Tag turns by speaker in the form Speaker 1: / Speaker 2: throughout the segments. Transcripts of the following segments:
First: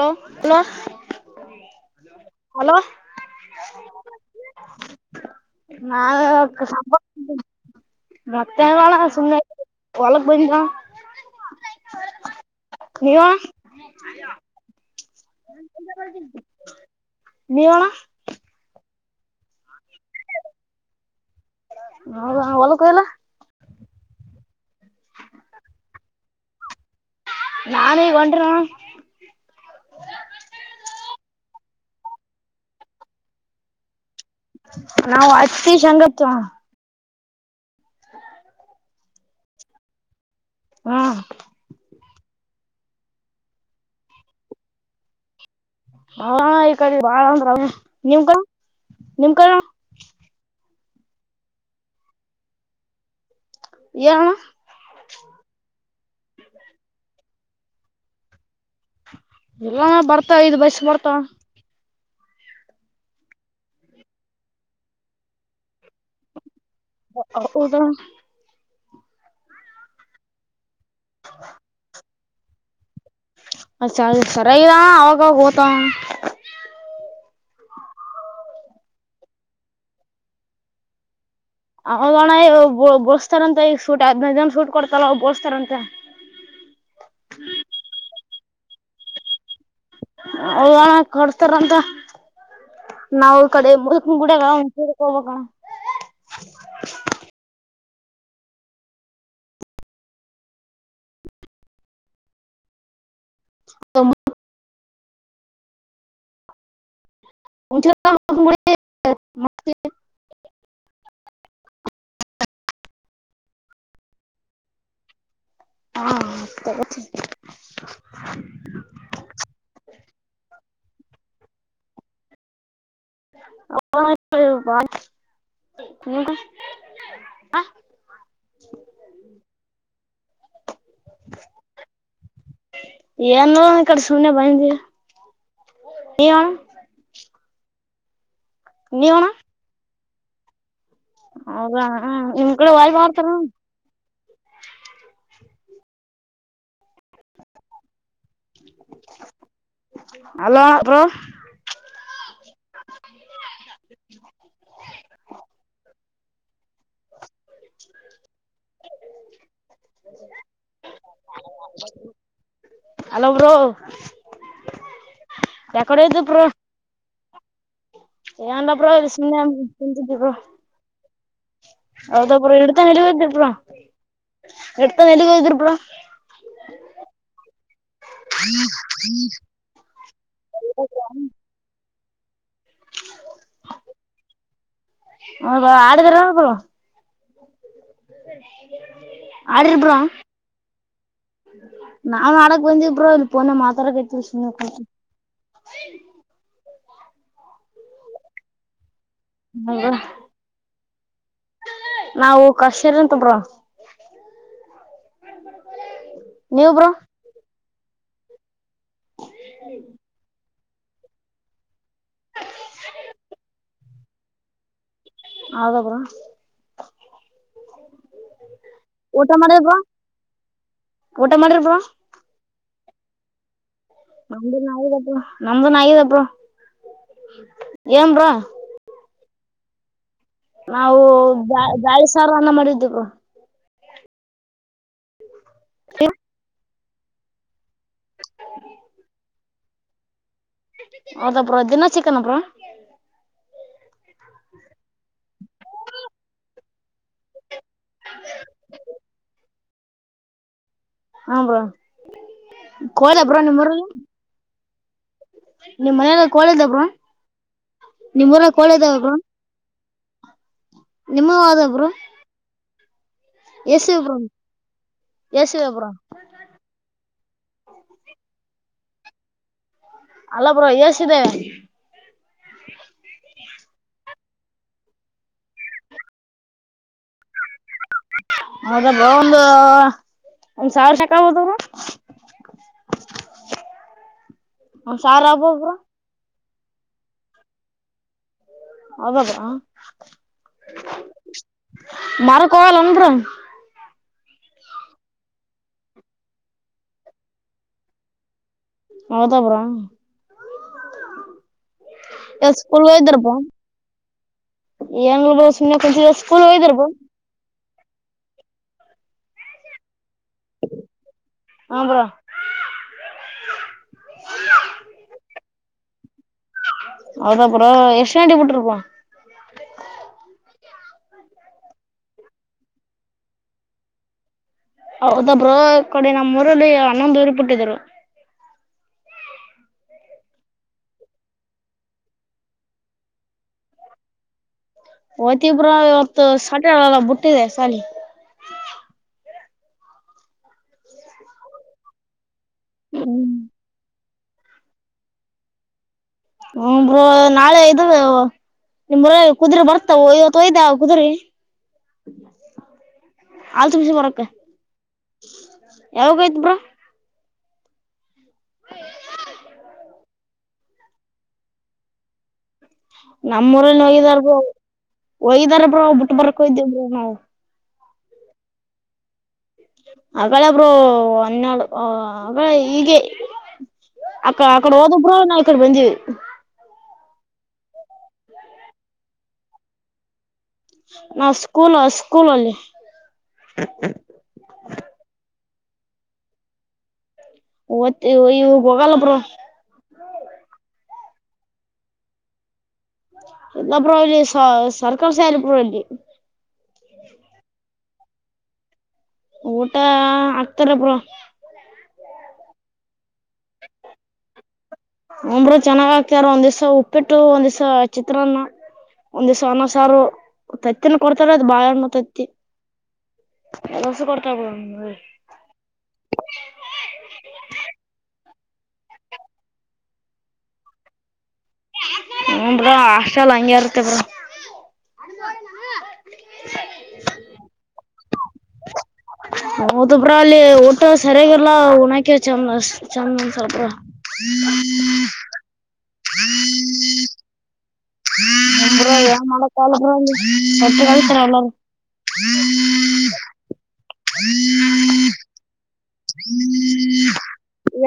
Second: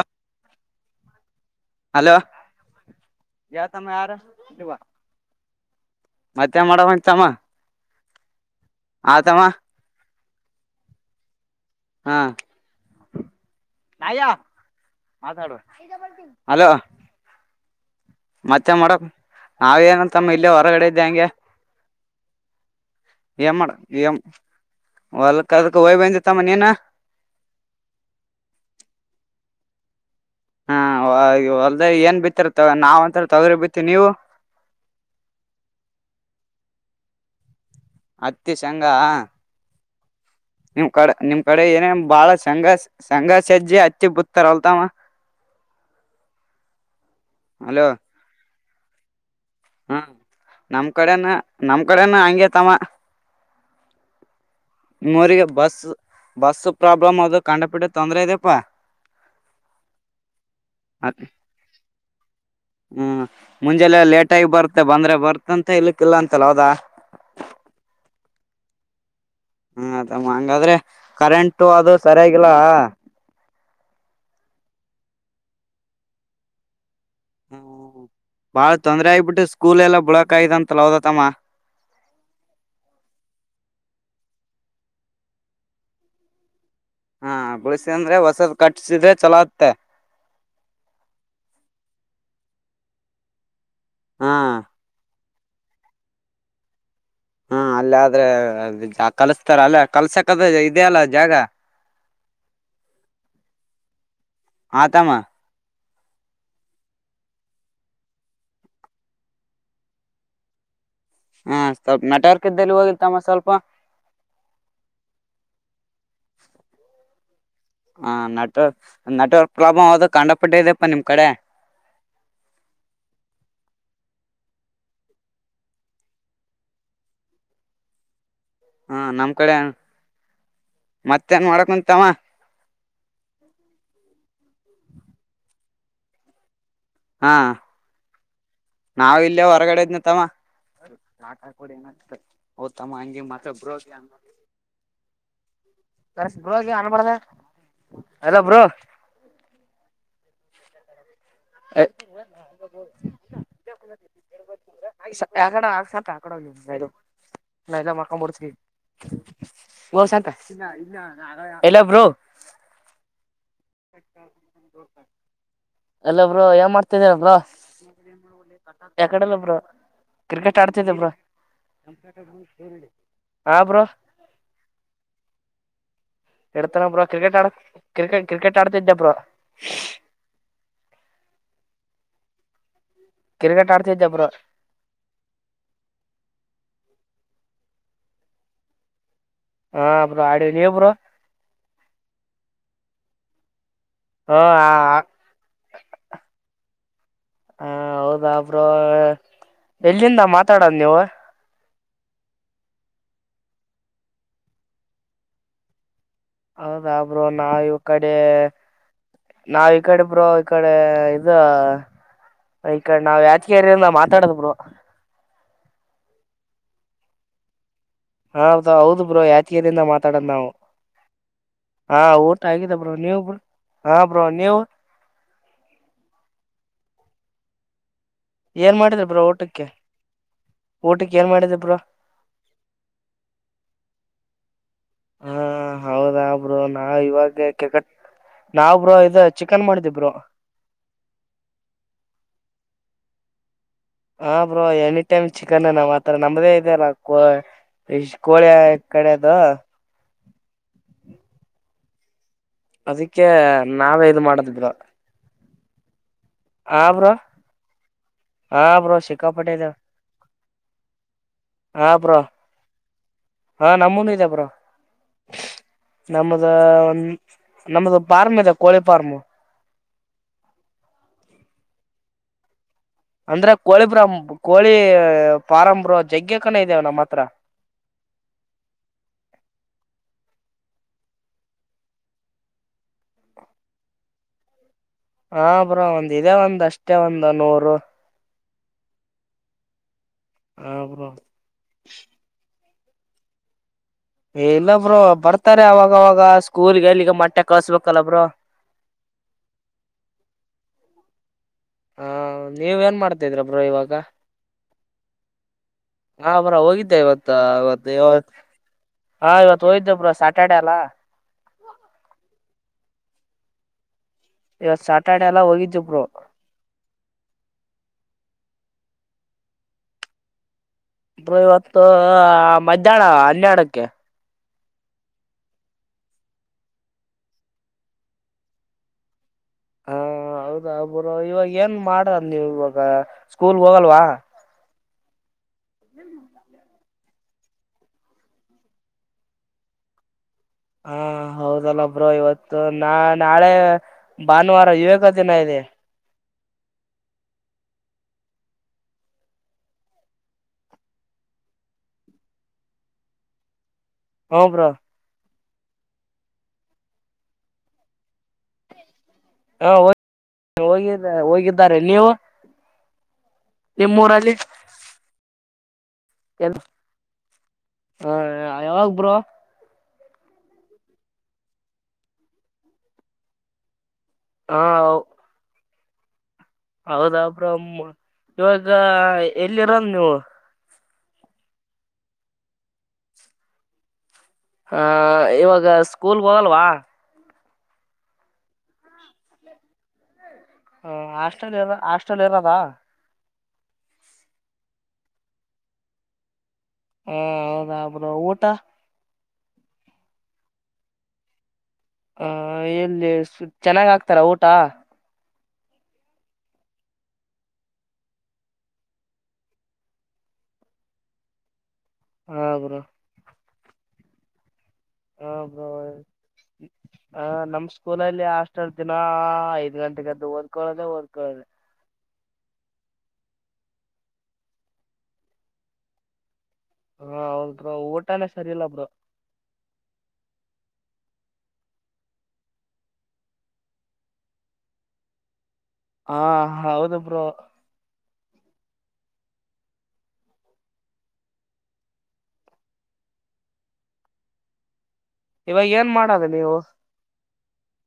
Speaker 1: Hello ಹಲ
Speaker 2: hello ಯಾವತಮ್ಮ ಯಾರ ಇ
Speaker 1: ನಾ
Speaker 2: ಮತ್ತೆ ಮಾಡತಮ್ಮ
Speaker 1: ರ ತಳ ಸುಮ್ಮ ಒಳ ಬಗಾ
Speaker 2: ಹಾ
Speaker 1: ನೀವು ಹ್ಮ ಆ
Speaker 2: ಮಾತಾಡುವ ಅಲೋ
Speaker 1: ನೀವಣ
Speaker 2: ಮತ್ತೆ ಮಾಡಕ್ ನಾವೇಏನಂತಮ್ಮ ಇಲ್ಲೇ ಹೊರಗಡೆ ಇದ್ದೆ ಹಂಗೆ
Speaker 1: ಹೌದ ಒಲ ಕಹಲ
Speaker 2: ಏನ್ ಮಾಡ ಹೊಲ್ಕ್ ಅದಕ್ ಹಯ್ಬಂದಿತ್ತಮ್ಮ ನೀನ
Speaker 1: ನಾನೇ ಕೊಂರ
Speaker 2: ಅದ ಏನ್ ಬಿತ್ತರ ನಾವ್ ಅಂತ ತೊಗ್ರ ಬಿತ್ತತಿ ನೀವು
Speaker 1: ನಾವು ಹಷ್ಟಂಗತ್ತು
Speaker 2: ಹತ್ತೆ ಶಂಗಾ ನಿಮ್ ಕಡೆ
Speaker 1: ಹ್ಮ್
Speaker 2: ನಿಮ್ ಕಡೆ ಏನೇ ಬಾಳ ಸಂಘ ಸಂಘಾ ಸಜಿ ಅಚ್ಚಿ ಪುತ್ರರ ಹಳ್ತಾಮ
Speaker 1: ಹಾ ಈ ಕಡೆ ಬಾಳ ಅಂದ್ರ ಅವ
Speaker 2: ಅಲೋ
Speaker 1: ನಿವ್ಗ ನಿಮ್ ಕ
Speaker 2: ಹ್ಮ ನಮ್ ಕಡೆನ ನಮ್ ಕಡೆನ ಹಂಗೆ ತಮ್ಮ
Speaker 1: ಏನಣ
Speaker 2: ಇರಿಗೆ ಬಸ್ ಬಸ್ ಪ್ರಾಬ್ಲಮ್ ಅದಕ್ಕ ಕಂಡಪೀಟ್ಟ ತೊಂದ್ರೆ ಇದ್ಯಪ್ಪಾ
Speaker 1: ಎಲ್ಲಾ ಬರ್ತಾ ಐದ್ ಬಯಸ ಬರ್ತ
Speaker 2: ಹ್ಮ ಮುಂಜೆಲ್ಲೆ ಲೇಟಾಗಿ ಬರ್ತ್ತೆ ಬಂದ್ರೆ ಬರ್ತಂತ ಇಲಿಕ್ಕ ಇಲ್ಲ ಅಂತಲ್ಲ ಹದಾ
Speaker 1: ಹ ದ
Speaker 2: ಹ ಅದ ಹಂಗಾದ್ರೆ ಕರೆಂಟ್ ಅ ಸರಿಯಾಗಿ ಲ್ಲಾ
Speaker 1: ಅ ಚ ಅ ಸರಿಗದ ಅವಾಗವಾಗ ಹತ
Speaker 2: ಹ ಬಾಳ ತೊಂದ್ರೆ ಆಗ್ಬಿಟ್ಟು ಸ್ಕೂಲ್ ಎಲ್ಲ ಬಳಕ ಆ ಅಂತಲ ಹೋದತಮ್ಮ
Speaker 1: ಹೌದ ಹಣ ಬುಳಸ್ತಾರಂತೆ ಈಗ ಶೂಟ್ ಹದ್ನೈ ದನ ಶೂಟ್ ಕೊಡ್ತಲ್ಲ ಬುಳಸ್ತಾರಂತೆ
Speaker 2: ಹಾ ಬಿಳಸಿ ಅಂದ್ರೆ ಕಟ್ಸಿದ್ರೆ ಚಲಗ್ತಾ
Speaker 1: ಅವಣ ಕೊಡ್ತಾರಂತ ನಾವ್ ಈ ಕಡೆ ಮುಡ
Speaker 2: ಹಾ
Speaker 1: ಹೋಗ [unintelligible]
Speaker 2: ಹಾ ಅಲ್ಲ ಆದ್ರೆ ಕಲ್ಸ್ತಾರ ಅಲ್ಲ ಕಲ್ಸಕದ ಇದೆ ಅಲ್ಲ ಜಾಗ
Speaker 1: ತಮ್ಮ
Speaker 2: ಆತಾಮ
Speaker 1: [unintelligible]
Speaker 2: ಹಾ ಸ್ವಲ್ಪ ನೆಟವರ್ಕ್ ಇದ್ದಲ್ಲಿ ಹೋಗಿರ್ತಮ್ಮ ಸ್ವಲ್ಪ
Speaker 1: ಹಾ
Speaker 2: ಹಾ ನೆಟ್ ನೆಟ್ವರ್ಕ್ ಪ್ರಾಬ್ಲ್ ಯದು ಕಂಡಪಟ್ಟಿದೆ ಅ ನಿಮ್ಮ ಕಡೆ
Speaker 1: [unintelligible]
Speaker 2: ಹಾ ನಮ್ ಕಡೆ ಮತ್ತೇ ನ್ ಮಾಡಕ್ ಕುಂತಾಮ
Speaker 1: ಏನು ಏನು ಹಣ
Speaker 2: ಹಾ
Speaker 1: ನೀವ್
Speaker 2: ನಾವ್
Speaker 1: ಅಣ್ಣ
Speaker 2: ಇಲ್ಲೇ ಹೊರಗಡೆದ್ ತಮ್ಮ ಲಾಟ ಕೊಡಿ
Speaker 1: ಹೌದಾ ನಿಮ್
Speaker 2: ಹ
Speaker 1: ಕಡೆ ವಾಯ್
Speaker 2: ತಮ್ಮ ಅಂಜಿ
Speaker 1: ಮಾಡ್ತಾರ
Speaker 2: ಮಾತ್ರ ಬೋಗ ಕ ಬ ಅನ್ಬಾರ್ದ ಅಲ್ಲ ಬ್ರೋ
Speaker 1: ಅಲೋ ಬ್ರೊ
Speaker 2: ಹ್ಮ್ ಆ ಯಕಡೆ ಆಗಸಪ ಆಕಡೆದು ನಾ ಎಲ್ಲಾ ಮಾಡಕಂಬಡ್ತವಿ ಹಂತ ಎಲ್ಲಬ್ರು
Speaker 1: ಹಲೋ ಬ್ರೋ ಯಾಕಡೆ
Speaker 2: ಎಲ್ಲೊ ಬ್ರೋ ಏನ್ ಮಾಡ್ತಿದರ ವಾಹ್
Speaker 1: ಏನ್ಲ್ಲ ಬ್ರೋ.
Speaker 2: ಕ್ರಿಕೆಟ್ ಆಡ್ತಿದ್ದೆ ಬ್ರೋ
Speaker 1: ಹೌದ ಬ್ರೊ ಇಡ್ತನ ನೆಲ್ಲಿಗಿ ಹೋಗಿದ್ರಿ ಬ್ರೊ
Speaker 2: ಹಾ ಬ್ರೋ
Speaker 1: ಇಡ್ತನ ನೆಲ್ಲಿಗಿ ಹೋಗಿದ್ರಿ ಬ್ರೊ ಹ್ಮ್
Speaker 2: ಇಡ್ತಾನ ಬ್ರ ಕ್ರಿಕೆಟ್ ಆಡಕ್ ಕ್ರಿಕೆಟ್ ಕ್ರಿಕೆಟ್ ಆಡ್ತಿದ್ದೆ ಬ್ರ ಆಡ್ತಿದ್ದೆ ಬ್ರೋ
Speaker 1: ಹೌದ ಆಡಿದ್ರ ಅ ಬ್ರಾ [inaudible]
Speaker 2: ಹಾ ಬ್ರೋ ಆಡಿ ನೀವು ಬ್ರೋ
Speaker 1: ನವು ಆಡೋಕ್ ಬಂದು ರೋ ಮಾತ್ರ ತರ ಕತಷ
Speaker 2: ಹ
Speaker 1: ನಕ
Speaker 2: ಹ ಹೌದಾ ಬ್ರೋ. ಎಲ್ಲಿಂದ ಮಾತಾಡೋದು ನೀವು.
Speaker 1: ನಾವು ಕಾಶ್ಮೀರ ಅಂತ್ ಬ್ರೋ ನೀವ್ ಬ್ರೋ
Speaker 2: ಹೌದ ಬ್ರೋನಾವ ಕಡೆ. ನಾವ್ ಈ ಕಡೆ ಬ್ರೋ. ಈ ಕಡೆ ಇದ ಈ ಕಡೆ ನಾವ್ ಯಾಚಗೇರಿಯಿಂದ ಮಾತಾಡದರು.
Speaker 1: ಹೌದ ಬ್ರೂ
Speaker 2: ಹೌ ಹೌದು ಬ್ರೋ
Speaker 1: ಊಟ ಮಾಡಿದ್ರಿ ಬ್ರೋ
Speaker 2: ಯಾಕಿಯದಿಂದ ಮಾತಾಡದ್ ನಾವು
Speaker 1: ಊಟ ಮಾಡಿದ್ರಿ
Speaker 2: ಹ. ಆಗಿದೆ ಬ್ರೋ ನೀವು ಬ್ರೋ. ಹಾ ಬ್ರೋ
Speaker 1: ನಮ್ದು
Speaker 2: ನೀವು
Speaker 1: ನಿದಬ್ರು ನಮ್ದು ನಾಯಿದಬ್ರು.
Speaker 2: ಏನ್ ಮಾಡಿದ್ರಿ ಬ್ರೋ. ಟ್ಟಕ್ಕೆ.
Speaker 1: ನಾವು ದಾ ದಾಳಿ ಸಾರನ್ನ ಮಾಡಿದ್ದೇವ. ಹ.
Speaker 2: ನಾ ಇವಾಗ ಕೆಗಟ್ಟ. ನಾವವುರ ಇದ ಚಿಕನ್ ಮಾಡಿದ್ದೇ. ಅ್ರ.
Speaker 1: ಹೌದಬ್ರ ದಿನಾ ಚಿಕನ್ಬ್ರ.
Speaker 2: ಹ ಬ್ರೋ ಎನಿ ಟೈಮ್ ಚಿಕನ್ ನಾವ್ ಆತರ ನಮ್ಮ್ದೇ ಇದಲ್ಲ. ಇ ಕೋಳೆ ಕಡೆ ಅದು.
Speaker 1: ಹ ಬ್ರೊ
Speaker 2: ಅದಕ್ಕೆ ನಾವೇ ಇದು ಮಾಡದಿದ್ರ
Speaker 1: ನಿಮ್ಮನಾಗ
Speaker 2: ಆ ಬ್ರ
Speaker 1: ನಿಮ್ಮೂರಲ್ಲಿ
Speaker 2: ಹ
Speaker 1: ಕೋಳಿ
Speaker 2: ಬ್ರೋ
Speaker 1: ಇದಾವ
Speaker 2: ಸಿಕ್ಕಾಪಟೆ ಇದ
Speaker 1: ನಿಮ್ಮವು ಅದಾವ ಬ್ರೋ
Speaker 2: ಆ ಬ್ರ ಹಾ ನಮ್ಮನು ಇದ ಬ್ರೋ
Speaker 1: ಎಷ್ಟಿವೆ ಬ್ರೋ
Speaker 2: ನಮ್ಮ್ದ ಒಂದ. ನಮದು ಫಾರ್ಮ್ ಇಲ್ಲ ಕೋಳಿ ಫಾರಮು.
Speaker 1: ಅಲ್ಲ ಬ್ರ ಎಸಿದೆ.
Speaker 2: ಅಂದ್ರ ಕೋಳಿ ಪ್ರ ಕೋಳಿ ಪ್ರಾರಂಭ ಜಜಗ್ಗೆ ಕನ ಇದೇವ ನಮ್ಮ್ ಹತ್ರ.
Speaker 1: ಮದ ಬ ಒಂದು ಒಂದ ಸಾವಿರ ಶಕ ಹದವ್ರ.
Speaker 2: ಹ ಬ್ರೋ ಒಂದ್ ಇದ ಒಂದ. ಅಷ್ಟೇ ಒಂದು ನೂರು.
Speaker 1: ಅವಾಗ.
Speaker 2: ಬ್ರೋ.
Speaker 1: ಕಲಂದರ
Speaker 2: ಏ ಇಲ್ಲ ಬ್ರೋ ಬರ್ತಾರೆ ಅವಾಗವಾಗ ಸ್ಕೂಲ್ಗೆಲ್ಲಿಗ ಮಟ್ಟೆ ಕಳ್ಸ್ಬೇಕಲ್ಲಬ್ರ
Speaker 1: ಹೌದಾ ಬ್ರೋ [unintelligible]
Speaker 2: ಹ
Speaker 1: ಎ
Speaker 2: ನೀವ್
Speaker 1: ಸ್ಕೂಲ್
Speaker 2: ಏನ್
Speaker 1: ಹಯ್ದರ್ ಬಾ
Speaker 2: ಮಾಡ್ತಿದ್ರ ಬ್ರೋ ಇವಾಗ
Speaker 1: ಏಂಗಬ ಸುಮ್ಮನೆಂಚ ಸ್ಕೂಲ್
Speaker 2: ಬ್ರೋ
Speaker 1: ಹೋಯ್ದರ್ ಬ
Speaker 2: ಹೋಗಿದ್ದೆ
Speaker 1: [unintelligible]
Speaker 2: ಇವತ್ತು ಹಾ ಇವತ್ತು ಹೋಯ್ದ ಪ ಸಾ ಸಾಟರ್ಡೆ ಅಲ್ಲ
Speaker 1: ಹಾ ಬ್ರೋ
Speaker 2: [unintelligible] ಇವತ್ತು ಸಟಾಡಿ ಎಲ್ಲ ಹೋಗಿದ್ದುಬ್ರು
Speaker 1: ಹೌದಾ ಬ್ರೊ ಎಷ್ಟು ಗಂಟೆಗೆ ಬಿಟ್ರಿ ಬ್ರೋ
Speaker 2: ಬ್ರೋ ಇವತ್ತು ಮಧ್ಯಾಹ್ನ ಹನ್ಯಡಕ್ಕೆ
Speaker 1: ಹೌದು ಬ್ರೊ ನಮ್ಮ್ ಊರಲ್ಲಿ ಹನ್ನೊಂದ್ ಊರಿ ಪುಟ್ಟಿದ್ರು
Speaker 2: ಹಾ ಹೌದಾ ಬ್ರೋ ಇವಾಗ ಏನ್ ಮಾಡದ್ ನೀವು ಇವಾಗ ಸ್ಕೂಲ್ ಹೋಗಲ್ವಾ [unintelligible]
Speaker 1: ಒ [unintelligible] ಹೋಗ್ತಿವಿ ಬ್ರೋ ಇವತ್ತು ಸಂಡೇ ಅಲ ಬಿಟ್ಟಿವಿ ಸಾಲಿ [unintelligible]
Speaker 2: ಹಾ ಹೌದಲ್ಲ ಬ್ರೋ ಇವತ್ತು ನಾ ನಾಳೆ ಭಾನುವಾರ ವಿವೇಕ ದಿನ ಇದೆ
Speaker 1: ಹ ನಾಳೆ ಇದ ನಿಮ್ಮ ಊರಾಗ ಕುದುರೇ ಬರ್ತಾವವತ್ತು ಒಯ್ದ ಕುದುರಿ ತುಂಬೇಸಂಬರಕ
Speaker 2: ಹೂ ಬ್ರೋ
Speaker 1: ಯಾವಾಗ ಹೋಗಿದ್ದಿ ಬ್ರೋ
Speaker 2: ಹಾ ಹ ಹೋಗ ಹೋಗಿದ್ದಾರೆ ನೀವು
Speaker 1: ನಮ್ಮ್ ಊರಲ್ಲಿ ಒಯ್ದರ್
Speaker 2: ನಿಮ್ಮೂರಲ್ಲಿ
Speaker 1: ಒಯ್ದಾರ ಹೌ ಬರಕ ದ ನಾವು
Speaker 2: ಹಾ ಯಾವಾಗ ಬ್ರೋ
Speaker 1: ಹಗಳ ಬ್ರೋ ಹನ್ನೆರಡು ಹಗ ಅಕ್ಕ ಅಕ್ಕಡೆ ಓದ್ರು ಬ್ರೋ ನಾ ಇಕ್ಕಡೆ ಬಂದಿವಿ
Speaker 2: ಹೌದ ಬ್ರೋ ಇವಾಗ ಎಲ್ಲಿರನ್ ನೀವು
Speaker 1: ನ ಸ್ಕೂಲ್ ಸ್ಕೂಲ್ ಅಲ್ಲಿ
Speaker 2: ಹ ಇವಾಗ ಸ್ಕೂಲ್ ಹೋಗಲ್ವಾ
Speaker 1: ಇವಾಗ ಹೋಗಲ್ಲ ಬ್ರೋ
Speaker 2: ಹ ಹಾಸ್ಟೆಲ್ ಇ ಹಾಸ್ಟೆಲ್ ಇರದಾ
Speaker 1: ಎಲ್ಲ ಬ್ರೋ ಸರ್ಕಾರಿ ಸಾಲಿ ಬ್ರೋ ಇಲ್ಲಿ
Speaker 2: ಹಾ ಹೌದಾ ಊಟ
Speaker 1: ಊಟ ಆಕ್ತಾರೇ ಬ್ರೋ [unintelligible]
Speaker 2: ಹ ಎಲ್ಲಿ ಚೆನ್ನಾಗ್ ಆಗ್ತಾರ ಊಟ
Speaker 1: ಒಂಬರು ಚೆನ್ನಾಗ್ ಆಗ್ತಾರ ಒಂದ್ ದಿವಸ ಉಪ್ಪಿಟ್ಟು ಒಂದ್ ದಿವಸ ಚಿತ್ರಾನ್ನ ಒಂದ್ ದಿವಸ ಅನ್ನ ಸಾರು ತತ್ತಿನ ಕೊಡ್ತಾರ ಅದು ಬಾಳಿಹಣ್ಣ
Speaker 2: ಹೋಗ್ರ
Speaker 1: ಕೆಲಸ ಕೊಡ್ತ ಹ
Speaker 2: ಹ ಆ ನಮ್ ಸ್ಕೂಲಲ್ಲಿ ಅಷ್ಟ ಎಷ್ಟರ ದಿನ ಐದ ಗಂಟೆಗೆದ್ದ ಓದಕೊಳ್ಳದೇ ಓದ್ಕೊಳ್ಳೆ
Speaker 1: ಹ ಹಾಸ್ಟೆಲ್ ಹಂಗಗೆರ್ತ ಬ್ರೋ
Speaker 2: ಹಾ ಅವ್ರ ಒ ಅಟ್ಟಾನ ಸರಿಯಲ್ಲ ಬ್ರೋ
Speaker 1: ಹೌದ ಬ್ರೋ ಅಲ್ಲಿ ಊಟ ಸರಿಯಾಗಿರ್ಲ್ಲ ಉಣಾಕೆ ಚಂದ ಚಂದ ಅಂದ ಸ್ವಲ್ಪ
Speaker 2: ಹಾ ಹೌದುಬ್ರೋ
Speaker 1: ಮಳೆ ಕಾಲತಾರೆ ಎಲ್ಲ
Speaker 2: ಇವಾಗ ಏನ್ ಮಾಡದು ನೀವು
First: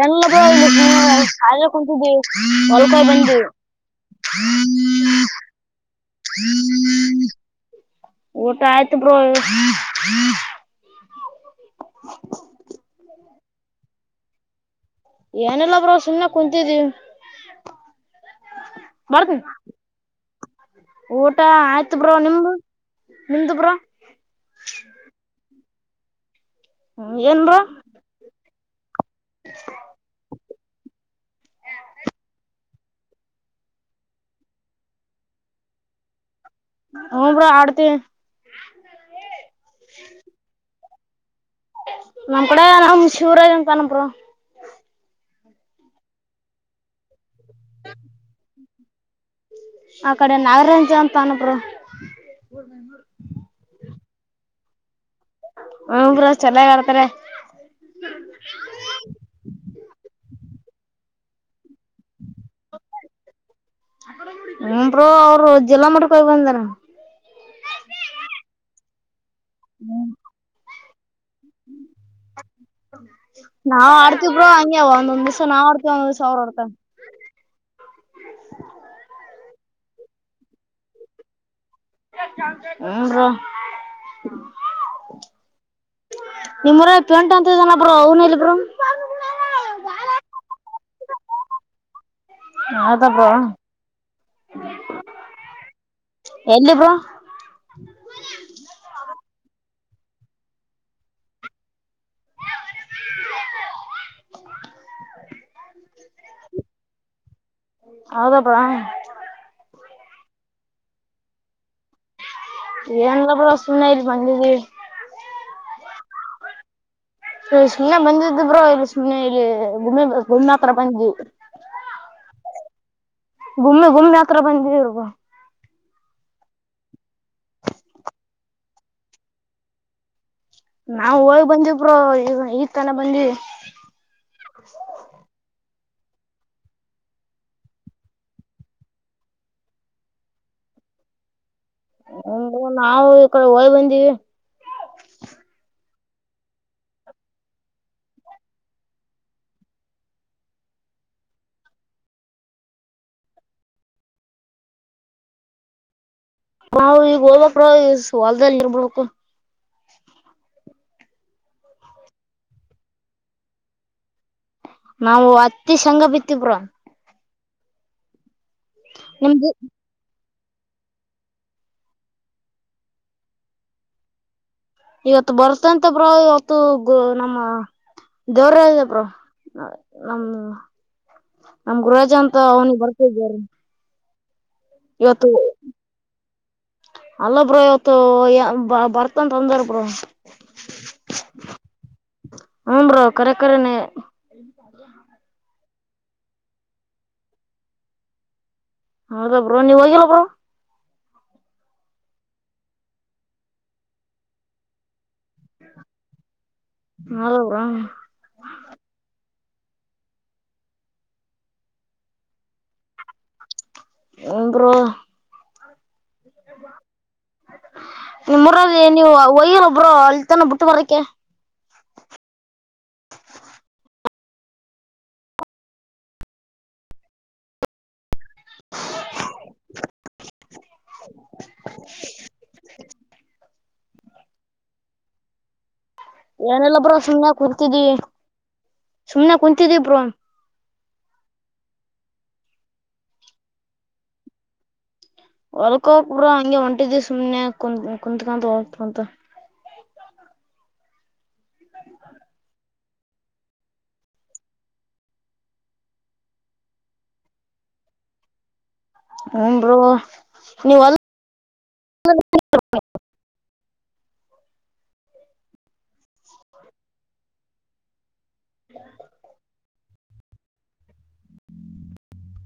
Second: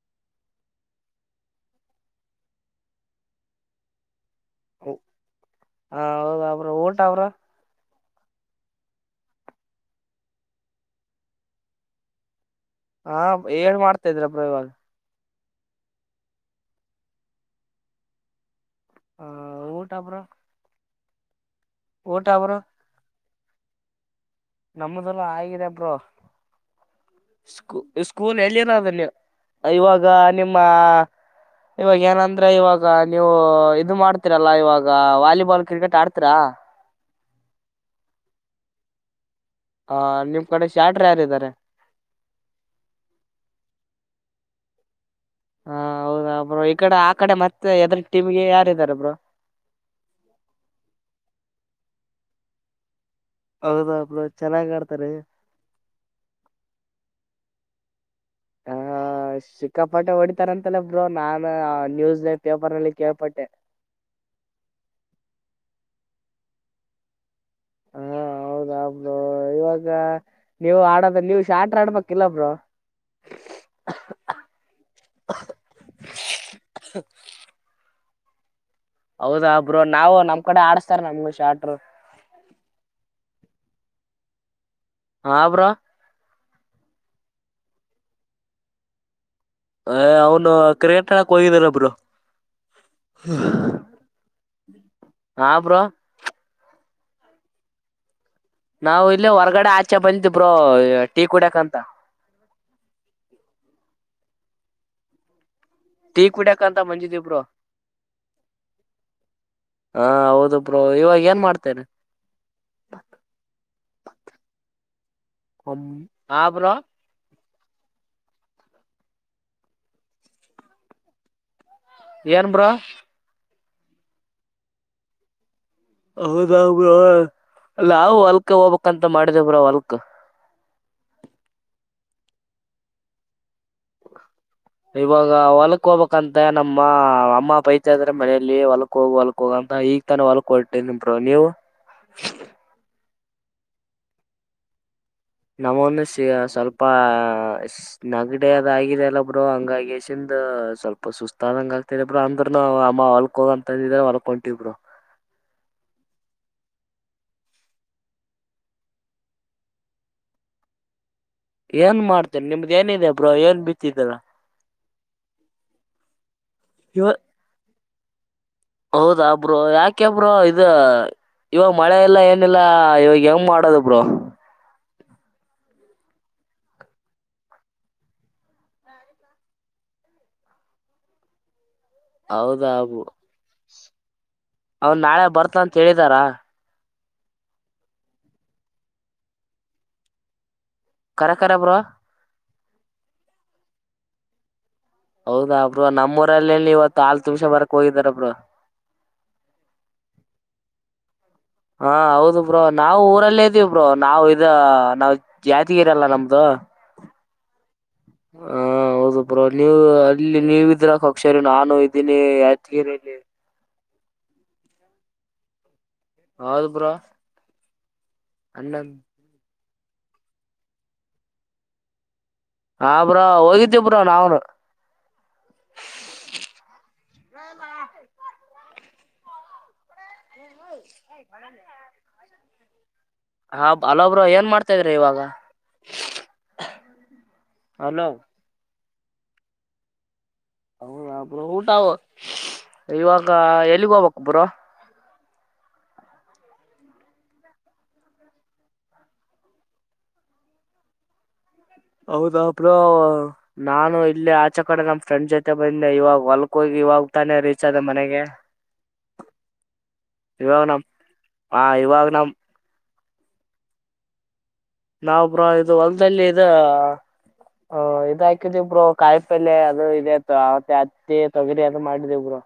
Speaker 1: ಎಲ್ಲದ ಶ ಕುಂತಿದ್ದಿ ಹೊಲ್ಕಾಯ ಬಂದು
Speaker 2: ಹ ಹಾ ಹೌದ ಅವ್ರ ಊಟ ಅವ್ರ
Speaker 1: ಊಟ ಆಯ್ತ್ ಬ್ರೋ
Speaker 2: ದ್ರಪವ
Speaker 1: ಏನೆಲ್ಲ ಬ್ರೋ ಸುಮ್ನೆ ಕುಂತಿದೀವಿ
Speaker 2: ಹ
Speaker 1: ಬರ್ತೀನಿ
Speaker 2: ಊಟ ಬ್ರೋ
Speaker 1: ಊಟ ಊ ಆಯ್ತು ಬ್ರೋ
Speaker 2: ಊಟ
Speaker 1: ನಿಮ ನಿಮ್ದು ಬ್ರೋ
Speaker 2: ನಮ್ಮಸಲ ಆಗಿದೆ ಬ್ರೋ
Speaker 1: ಏನ್ ಬ್ರೋ
Speaker 2: ಸ್ಕೂಲ್ ಎಲ್ಲಿ ಅದೇ ಇವಾಗ ನಿಮ್ಮ ಇವಾಗ ಏನಂದ್ರೆ ಇವಾಗ ಈ ನೀವು ಇದು ಮಾಡ್ತೀರಲ್ಲಾ ಇವಾಗ ವಾಲಿಬಾಲ್ ಕ್ರಿಕೆಟ್ ಆಡ್ತೀರಾ
Speaker 1: ಹ ಬಿಡ ಆಡ್ತ
Speaker 2: ಹ ನಿಮ್ ಕಡೆ ಚಾಟ್ರ ಯಾರ ಇದ್ದಾರೆ
Speaker 1: ನಮ ಕಡೆ ನ ಶೂರ ಆಗಂ ಕ ಬ್ರೋ
Speaker 2: ಹಾ ಹೌದ್ರ ಈ ಕಡೆ ಆ ಕಡೆ ಮತ್ತೆ ಎದ್ರ ಟಮ್ಗೆ ಯಾರಾರೆ ್
Speaker 1: ಆ ಕಡೆ ನಾಗರಂಜ ಅಂತ ಅನಬ ಹ
Speaker 2: ಹೌದಬ್ಳ ಚೆನ್ನಾಗ್ ಆಡ್ತಾರೆ
Speaker 1: ಹ್ರ ಚೆನ್ನಾಗರ್ತಾರೆ
Speaker 2: ಹ ಶಕ್ಕಾಪಾಟ ಹೊಡ ಅಂತಲಬ್ರು ನಾ ನ್ಯೂಸ್ ಲೈ
Speaker 1: ನಿರು ಅವರುಜ್ ಎಲ್ಲ ಮಾಡಕ ಕೊಗಂದನ
Speaker 2: ಹಾ ಹೌದ್ ಆಗ್ದು ಇವಾಗ ನೀವು ಆಡ
Speaker 1: ನಾವ ಅಡ್ಕ್ಕೆಪರ ಅಂ ಒಂದೊ ಒಂದುಷ ನಾವ ಅಡ್ತ ಒಂದ ಸಾವಿರ ಹೊಡ್ತ
Speaker 2: ಹೌದಾಬ್ರು ನಾವು ನಮ್ ಕಡೆ ಆಡಿಸಸ್ತಾರೆ ನಮ್ಗೆ ಶಾಟ್
Speaker 1: ಹ್ಮ ಹ್ಮ
Speaker 2: ಹ ಹಬ್ರ
Speaker 1: ನಿಮ್ಮರ ಪೇಂಟ್ ಅಂತಿದಾನ ಬ್ರ ಅವನು ಇಲ್ಲಿ ಬ್ರರು
Speaker 2: ಅ ಅವ್ನು ಕ್ರೇಟಣಕ್ ಹೋಗಿದಾನೊಬ್ರು
Speaker 1: ಹೌದಬ
Speaker 2: ಹಾ ಬ್ರೋ
Speaker 1: ಎಲ್ಲಿ ಬೋ
Speaker 2: ಇಲ್ಲ ಹೊರ್ಗಡೆ ಆಚೆ ಬಂದಬರು ಟೀ ಕುಡಕಂತ ಟ ಕುಡ್ಯಾಕಂತ ಮಂಜಿದಿಬ್ರು
Speaker 1: ಹೌದಬಾ
Speaker 2: ಹಾ ಹೌದು ಬ್ರೋ ಇವಾಗ ಏನ್ ಮಾಡ್ತೇನೆ
Speaker 1: ಎನ್ಲ್ಲ ಬಸು ನ ಮ
Speaker 2: ಆಪರ
Speaker 1: ಇ ಸುಮ್ಮನೆ ಬಂದಿದಬ್ರೋ ಇಲ್ಲಿ ಸುಮ್ಮನೆ ಇಲ್ಲಿ ಗುಮ್ಮಿ ಗುಮ ಹತ್ರರ ಬಂದೀವಿ
Speaker 2: ಏನು ಬ್ರಾ
Speaker 1: ಗುಮ್ಮಿ ಗುಮ್ಮಿ ಹತ್ರ ಬಂದಿದರ್ಗ
Speaker 2: ಹೌದ ಬ ನಾವು ಹೊಲ್ಕ ಹೋಗ್ಕ್ಂತ ಮಾಡಿದೇ ಬ್ರ ಹೊಲ್ಕ
Speaker 1: ನಾವವು ಹೋಗ ಬಂದಿವ ಬ್ರೋ ಈ ಈ ತನ ಬಂದಿವವಿ
Speaker 2: ಇವಾಗ ಒಳಕ್ ಹೊಕ್ಕ ಹಬೇಕಂತ ನಮ್ಮ ಅಮ್ಮ ಪೈತ ಆದ್ರೆ ಮನಲಿ ಹೊಲಕ್ ಹೋಗಿ ಹೊಲಕ್ ಹೋಗಂತ ಈಗ ತಾನ ಹೊಲಕ್ ಹೊರ್ಟ್ಟೇ ನಿರು ನೀವು
Speaker 1: ಹ ನಾವು ಡೆ ಹೋಳಿ ಬಂದಿವವಿ
Speaker 2: ನಾವನು ಸ್ವಲ್ಪ ನಗಡದಗಿದಲ್ಲಬರು ಹಂಗಗೆಸಿಂದ ಸ್ವಲ್ಪ ಸುಸ್ತಾದಂಗ ಆಗ್ತರಿಬ್ರರು ಅಂದ್ರನು ಅಮ್ಮ ಹೊಲ್ಕೋಗಂತಂದಿದ್ರ ಹೊಲ್ಕೊಂತಬರು
Speaker 1: ನಾವವು ಈಗ ಹೋಬೇಕ್ರ ಈ ಹೊಲ್ದದಲ್ಲಿ ಇರ್ಬಿಡ್ಬೇಕು
Speaker 2: ಏನ್ ಮಾಡ್ತೇನೆ ನಿಮ್ದ ಏನಿದೆ ಬ್ರೋ ಏನ್ ಬಿತ್ತಿದಲ್ಲ
Speaker 1: ನಾವು ಹತ್ತಿ ಶಂಗ ಬಿತ್ತಬ್ರ
Speaker 2: ಇವ ಹೌದಾ ಬ್ರೋ ಯಾಕೆ ಬ್ರೋ ಇ ಇವಾಗ ಮಳೆ ಎಲ್ಲ ಏನಿಲ್ಲ ಇವಾಗ ಹೆಂಗ್ ಮಾಡೋದು ಬ್ರೋ
Speaker 1: ಇವತ್ತು ಬರ್ತಂತ ಬ್ರೋ ಇವತ್ತು ಗ ನಮ್ಮ ದೇವ್ರ ಹೇಳಿದ್ರು ಬ್ರೋ ನಮ್ ಗುರಜ ಅಂತ
Speaker 2: ಹೌದಾ
Speaker 1: ಅವ್ನಿಗೆ ಬರ್ತಿದ್ಯಾರ
Speaker 2: ಅವನ್ ನಾಳೆ ಬರ್ತ ಅಂತ ಹೇಳಿದಾರ
Speaker 1: ಅಲ್ಲ ಬ್ರೋ ಇವತ್ತು ಬ ಬರ್ತನ್ಂದಾರ ಬ್ರೋ
Speaker 2: ಕರ ಕರ ಬ್ರೋ
Speaker 1: ಹೂ ಬ್ರೋ ಕರಕರ ನೇ
Speaker 2: ಹೌದಾ ಬ್ರೋ ನಮ್ಮೂರಲ್ಲಲ್ಲಿ ಇವತ್ತು ಆಲ್ ಹಾಲು ತುಂಬಿಸಿಕೊಂಡು ಬರಕ್ಕೆ ಹೋಗಿದ್ದಾರೆ ಬ್ರೋ
Speaker 1: ಹೌದ ಬ್ರೋ ನೀವ್ ಹೋಗಿಲ್ಲ ಬ್ರೋ
Speaker 2: ಹಾ ಹೌದು ಬ್ರೋ ನಾವು ಊರಲ್ಲೇ ಇದೀವಿ ಬ್ರೋ ನಾವವು ಇದ ನಾವ್ ಜಾತಿಗೆರಲ್ಲ ನಮ್ದು
Speaker 1: ಹೌದಾ ಬ್ರೋ ಹ
Speaker 2: ಬ್ರೋ ನೀವು ಅಲ್ಲಿ ನೀವ ಇದ್ರ ಫಂಕ್ಷನ್ ನಾನು ಇದ್ದೀನಿ ಯಾಜಗಿರಿಲ್ಲಿ
Speaker 1: ಹೋ ಬ್ರೋ
Speaker 2: ಹೌದು ಬ್ರೋ ಅಣ್ಣ
Speaker 1: ನಿಮ್ಮೂರಲ್ಲಿ ವೈರು ಬ್ರೋ ಅಲ್ಲಿತಾನ ಬಿಟ್ಟ ಬರಕ್ಕೆ
Speaker 2: ಹ ಬ್ರೋ ಹೋಗಿದ್ದೇ ಬ್ರ ನಾವನು
Speaker 1: [unintelligible]
Speaker 2: ರ ಹ ಹಲೋ ಬ್ರೋ ಏನ್ ಮಾಡ್ತಾ ಇದ್ದೀರಾ ಇವಾಗ
Speaker 1: ಏನಿಲ್ಲ ಬ್ರೋ ಸುಮ್ಮನೆ ಕೂತಿದೀವಿ
Speaker 2: ಹಲೋ
Speaker 1: ಸುಮ್ನೆ ಕುಂತಿದೀವಿ ಬ್ರೋ
Speaker 2: ಹೌದಾ ಬ್ರೋ ಊಟ ಇವಾಗ ಎಲ್ಲಿಗೆ ಹೋಗ್ಬೇಕು ಬ್ರೋ
Speaker 1: ಹೊಲ್ಕೋಗಕ್ಬ್ರ ಹಂಗೆ ಹೊಂಟಿದಿ ಸುಮ್ನೆ ಕುತ್ ಕುತ್ಕಂತ ಹೊಲ್ತ ಕುಂತ
Speaker 2: ಹೌದಾ ಬ್ರೋ ನಾನು ಇಲ್ಲಿ ಆಚೆ ಕಡೆ ನಮ್ ಫ್ರೆಂಡ್ ಜೊತೆ ಬಂದೆ ಇವಾಗ ಹೊಲ್ಕ್ ಹೋಗಿ ಇವಾಗ್ ತಾನೆ ರೀಚ್ ಆದದೆ ಮನೆಗೆ
Speaker 1: ಹೂ ಬ್ರೋ
Speaker 2: ಇವಾಗ
Speaker 1: ನೀವು
Speaker 2: ನಮ್
Speaker 1: ಹೊಲಕ್ಕೆ
Speaker 2: ಆ ಇವಾಗ ನಮ್ ನಾವ ಬ್ರೋ ಇದು ಅ ತೋಟದಲ್ಲಿ ಇದು ಇದ ಹಾಕಿದ ಇಬ್ರು ಕಾಯಿ ಪಲೆ ಅದು ತ್ತೆ ಅತ್ತೆ ತೊಗರಿ ಅಂತ ಮಾಡಿದಬ್ರು